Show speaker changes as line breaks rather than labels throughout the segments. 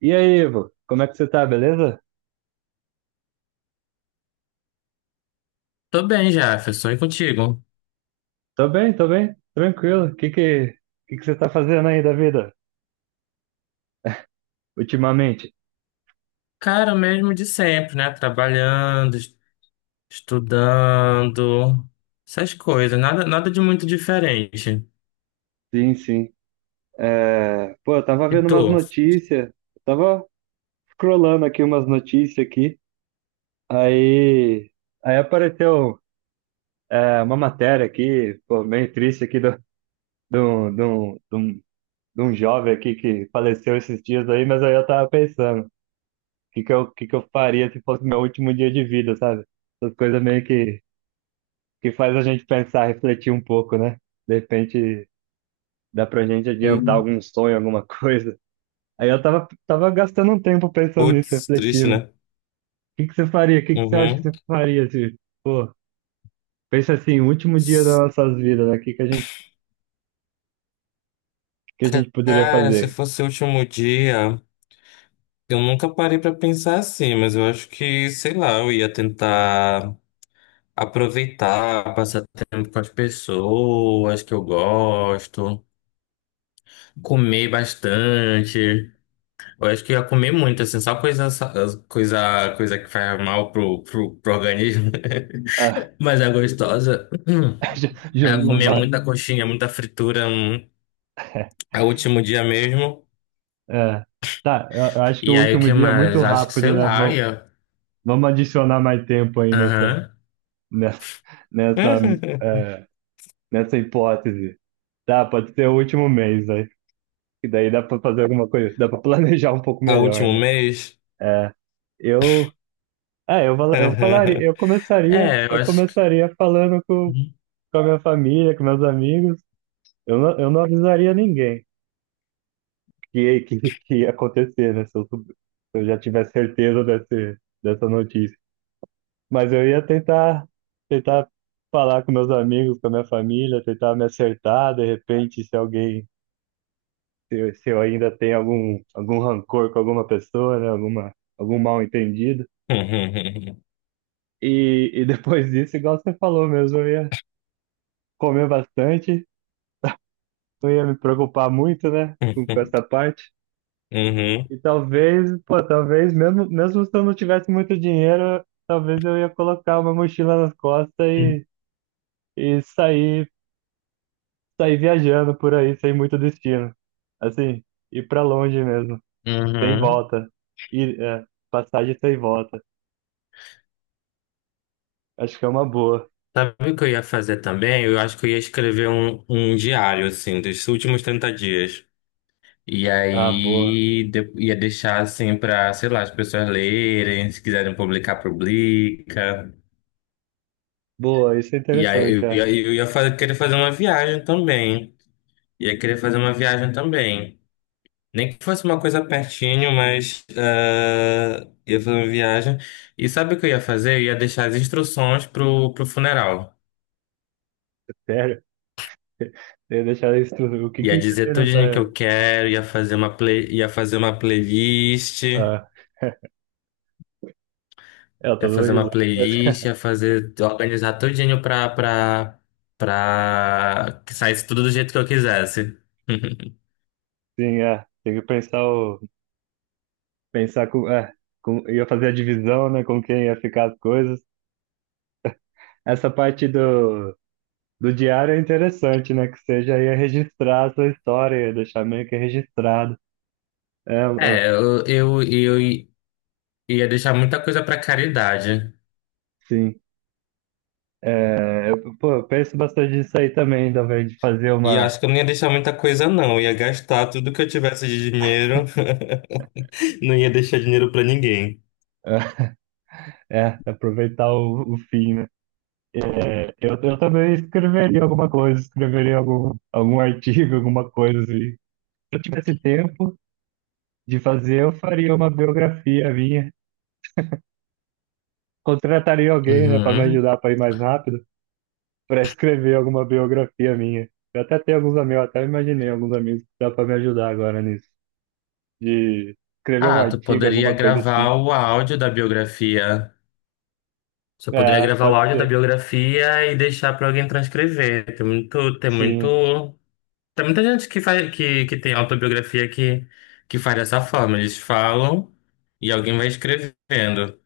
E aí, Ivo, como é que você tá, beleza?
Tô bem, Jefferson, e contigo?
Tô bem, tranquilo. O que que você tá fazendo aí da vida ultimamente?
Cara, o mesmo de sempre, né? Trabalhando, estudando, essas coisas, nada de muito diferente.
Sim, sim. Pô, eu tava
E
vendo umas
tu?
notícias, eu tava scrollando aqui umas notícias aqui, aí, aí apareceu uma matéria aqui, pô, meio triste aqui, do, do, do, de um jovem aqui que faleceu esses dias aí. Mas aí eu tava pensando, o que que eu faria se fosse meu último dia de vida, sabe? Essas coisas meio que faz a gente pensar, refletir um pouco, né? De repente dá pra gente adiantar
Hum.
algum sonho, alguma coisa. Aí eu tava gastando um tempo pensando nisso,
Putz, triste,
refletindo. O
né?
que que você faria? O que que você acha que
Uhum.
você faria se, pô, pensa assim, o último dia
S-
das nossas vidas, né? O que que a gente poderia
Cara, se
fazer?
fosse o último dia, eu nunca parei pra pensar assim, mas eu acho que, sei lá, eu ia tentar aproveitar, passar tempo com as pessoas que eu gosto, comer bastante. Eu acho que eu ia comer muito, assim, só coisa, coisa que faz mal pro organismo.
Ah,
Mas é gostosa.
já-
Eu
já
ia
não
comer
vai.
muita coxinha, muita fritura, é o último dia mesmo.
É, tá, eu acho que o
E aí, o
último
que
dia é muito
mais? Acho que,
rápido,
sei
né?
lá, eu
Vamos,
ia...
vamos adicionar mais tempo aí
Aham.
nessa, nessa, é, nessa hipótese. Dá Pode ser o último mês, né? E daí dá pra fazer alguma coisa, dá pra planejar um pouco
É o
melhor,
último
né?
mês?
É, eu, eu começaria,
É, eu
eu
acho que...
começaria falando com a minha família, com meus amigos. Eu não avisaria ninguém que ia acontecer, né? Se eu já tivesse certeza dessa notícia. Mas eu ia tentar falar com meus amigos, com a minha família, tentar me acertar, de repente, se eu ainda tenho algum rancor com alguma pessoa, né? Algum mal-entendido.
Uhum.
E depois disso, igual você falou mesmo, eu ia comer bastante, não ia me preocupar muito, né? Com essa parte.
Uhum.
E pô, talvez, mesmo se eu não tivesse muito dinheiro, talvez eu ia colocar uma mochila nas costas e sair viajando por aí, sem muito destino. Assim, ir pra longe mesmo, sem
Uhum.
volta. Ir, passagem sem volta. Acho que é uma boa.
Sabe o que eu ia fazer também? Eu acho que eu ia escrever um diário, assim, dos últimos 30 dias. E
Ah, boa.
aí ia deixar assim para, sei lá, as pessoas lerem, se quiserem publicar, publica.
Boa, isso é
E aí
interessante, é.
eu ia querer fazer uma viagem também. Ia querer fazer uma viagem também. Nem que fosse uma coisa pertinho, mas ah, ia fazer uma viagem. E sabe o que eu ia fazer? Eu ia deixar as instruções pro funeral.
Sério. Tem deixar isso tudo. O que que
Ia
ia
dizer
ter
tudinho que eu
nessa.
quero, ia fazer uma playlist.
Ah, eu tô
Ia
dando
fazer uma
risada, mas
playlist, ia fazer, organizar tudinho pra que saísse tudo do jeito que eu quisesse.
sim, é. Tem que pensar o. Pensar com. É, com ia fazer a divisão, né? Com quem ia ficar as coisas. Essa parte do diário é interessante, né? Que seja já ia registrar a sua história, ia deixar meio que registrado. É,
É, eu ia deixar muita coisa pra caridade.
sim. É, pô, eu penso bastante nisso aí também, talvez, de fazer
E eu
uma.
acho que eu não ia deixar muita coisa, não. Eu ia gastar tudo que eu tivesse de dinheiro. Não ia deixar dinheiro pra ninguém.
É, aproveitar o fim, né? É, eu também escreveria alguma coisa, escreveria algum artigo, alguma coisa assim. Se eu tivesse tempo de fazer, eu faria uma biografia minha. Contrataria alguém, né, para me
Uhum.
ajudar para ir mais rápido, para escrever alguma biografia minha. Eu até tenho alguns amigos, até imaginei alguns amigos que dá para me ajudar agora nisso, de escrever um
Ah, tu
artigo,
poderia
alguma coisa
gravar
assim.
o áudio da biografia. Você poderia
É,
gravar o
pode
áudio da
ser.
biografia e deixar pra alguém transcrever. Tem
Sim.
muito. Tem muita gente que faz, que tem autobiografia que faz dessa forma. Eles falam e alguém vai escrevendo.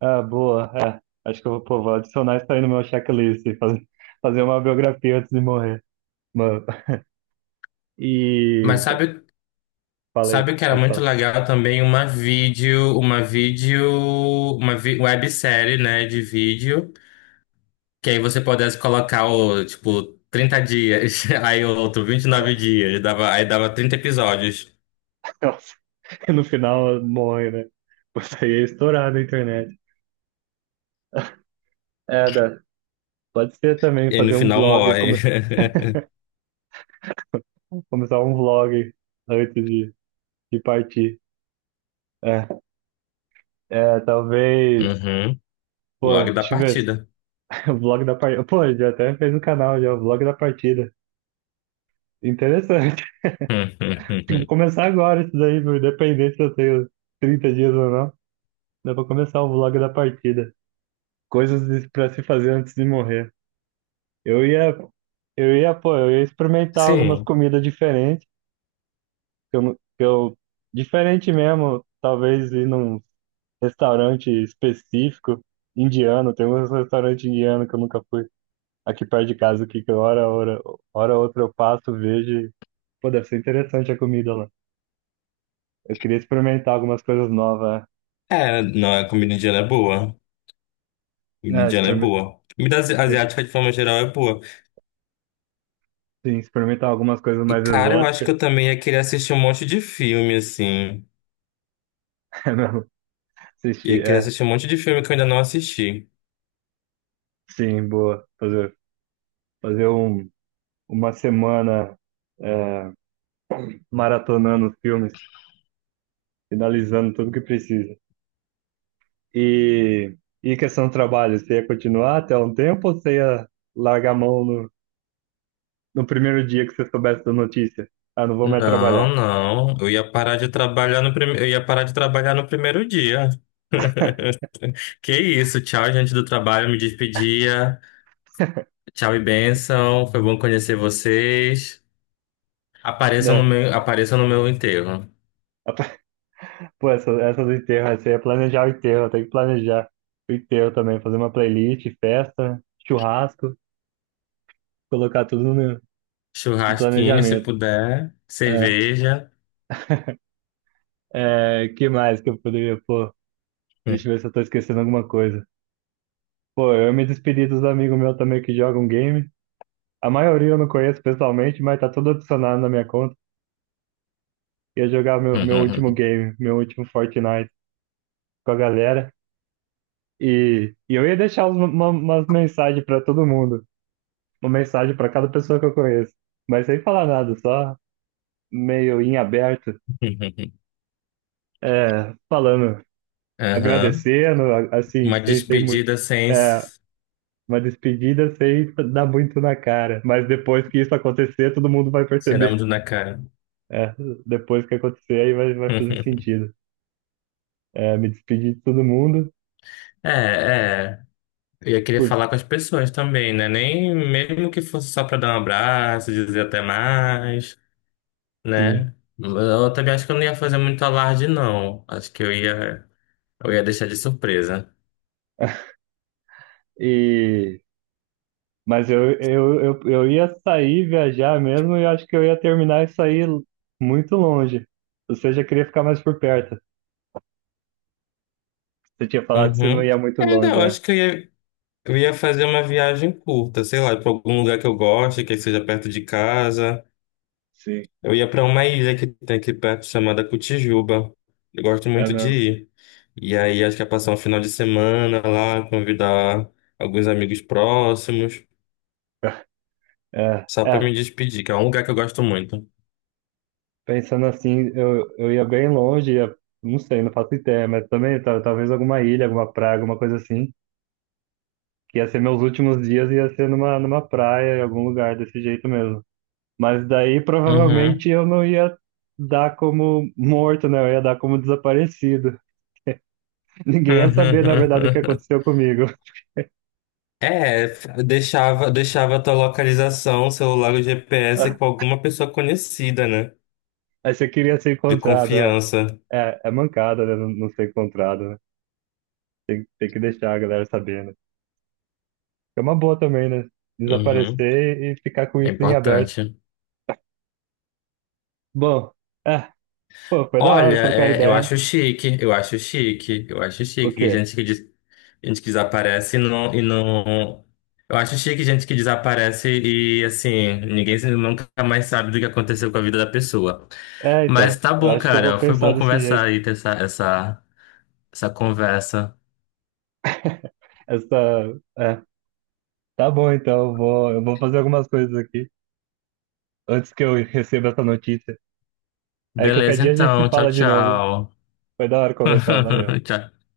Ah, boa. É, acho que eu pô, vou adicionar isso aí no meu checklist, fazer uma biografia antes de morrer. Mano,
Mas
e
sabe,
falei,
sabe o que era
pode
muito
falar.
legal também? Uma vídeo, uma vídeo, uma vi- Websérie, né, de vídeo, que aí você pudesse colocar o, tipo, 30 dias, aí o outro 29 dias, dava, aí dava 30 episódios.
Nossa, no final morre, né? Você ia estourar na internet. É, dá. Pode ser também
E aí no
fazer um
final
vlog,
morre.
come- começar um vlog antes de partir. É, é, talvez.
Uhum.
Pô,
Logo da
deixa eu ver.
partida.
O vlog da partida. Pô, já até fez no canal já, o vlog da partida. Interessante. Vou começar agora isso daí, meu, independente se eu tenho 30 dias ou não. Dá pra começar o vlog da partida. Coisas pra se fazer antes de morrer. Eu ia, pô, eu ia experimentar algumas
Sim.
comidas diferentes, que eu, não- que eu, diferente mesmo, talvez ir num restaurante específico indiano. Tem um restaurante indiano que eu nunca fui aqui perto de casa, aqui, que hora outra eu passo, vejo, e, pô, deve ser interessante a comida lá. Eu queria experimentar algumas coisas novas,
É, não, a comida indiana é boa.
né.
Indiana é boa. Comida
Exper-
asiática, de forma geral, é boa.
sim, experimentar algumas coisas
E,
mais
cara, eu acho que
exóticas,
eu também ia querer assistir um monte de filme, assim.
é mesmo,
Ia
assistir,
querer assistir um monte de filme que eu ainda não assisti.
sim, boa, fazer um uma semana é, maratonando filmes, finalizando tudo que precisa. E, e questão do trabalho, você ia continuar até um tempo ou você ia largar a mão no primeiro dia que você soubesse da notícia? Ah, não vou mais
Não,
trabalhar,
não. Eu ia parar de trabalhar no primeiro dia. Que isso, tchau, gente do trabalho, me despedia. Tchau e bênção. Foi bom conhecer vocês.
né?
Apareçam no meu enterro.
Pô, essa, do enterro, essa ia planejar o enterro. Tem que planejar o enterro também, fazer uma playlist, festa, churrasco, colocar tudo no
Churrasquinho, se
planejamento.
puder.
É,
Cerveja.
é, que mais que eu poderia, pô, deixa eu ver se eu tô esquecendo alguma coisa. Pô, eu me despedi dos amigos meus também que jogam game. A maioria eu não conheço pessoalmente, mas tá tudo adicionado na minha conta. Ia jogar meu último game, meu último Fortnite com a galera. E eu ia deixar umas mensagens pra todo mundo. Uma mensagem pra cada pessoa que eu conheço. Mas sem falar nada, só meio em aberto. É, falando,
Aham.
agradecendo, assim,
Uma
sem muito.
despedida sem
É,
s-
uma despedida sem dar muito na cara. Mas depois que isso acontecer, todo mundo vai perceber.
sinônimo na cara.
É, depois que acontecer, aí vai fazer sentido. É, me despedi de todo mundo,
É, é. E eu queria
por
falar com as pessoas também, né? Nem mesmo que fosse só pra dar um abraço, dizer até mais,
sim.
né? Eu também acho que eu não ia fazer muito alarde, não. Acho que eu ia deixar de surpresa.
E, mas eu ia sair, viajar mesmo, e eu acho que eu ia terminar e sair muito longe. Ou seja, eu queria ficar mais por perto. Você tinha falado que você não
Uhum.
ia muito
É, não,
longe,
eu
é.
acho que eu ia fazer uma viagem curta, sei lá, pra algum lugar que eu goste, que seja perto de casa.
Sim,
Eu ia para uma ilha que tem aqui perto chamada Cotijuba. Eu gosto
é
muito de
mesmo.
ir. E aí acho que ia passar um final de semana lá, convidar alguns amigos próximos,
É,
só para
é,
me despedir, que é um lugar que eu gosto muito.
pensando assim, eu ia bem longe, ia, não sei, não faço ideia, mas também talvez alguma ilha, alguma praia, alguma coisa assim. Que ia ser meus últimos dias, ia ser numa praia, em algum lugar desse jeito mesmo. Mas daí
Uhum.
provavelmente eu não ia dar como morto, né? Eu ia dar como desaparecido. Ninguém ia saber, na verdade, o que aconteceu comigo.
É, deixava a tua localização, celular ou GPS com
Ah.
alguma pessoa conhecida, né?
Aí você queria ser
De
encontrado, é.
confiança.
É, é mancada, né? Não, não ser encontrado, né? Tem que deixar a galera sabendo. É uma boa também, né?
Uhum.
Desaparecer e ficar com
É
isso em aberto.
importante.
Bom, é, pô, foi da
Olha,
hora trocar
é,
ideia.
eu acho
O
chique que
quê?
gente que, gente que desaparece e não. Eu acho chique gente que desaparece e, assim, ninguém se- nunca mais sabe do que aconteceu com a vida da pessoa.
É,
Mas
então,
tá
eu
bom,
acho que eu
cara,
vou
foi
pensar
bom
desse jeito.
conversar e ter essa conversa.
Essa, é, tá bom, então, eu vou, fazer algumas coisas aqui antes que eu receba essa notícia. Aí qualquer
Beleza,
dia a gente se
então,
fala de novo.
tchau.
Foi da hora conversar, valeu.
Tchau.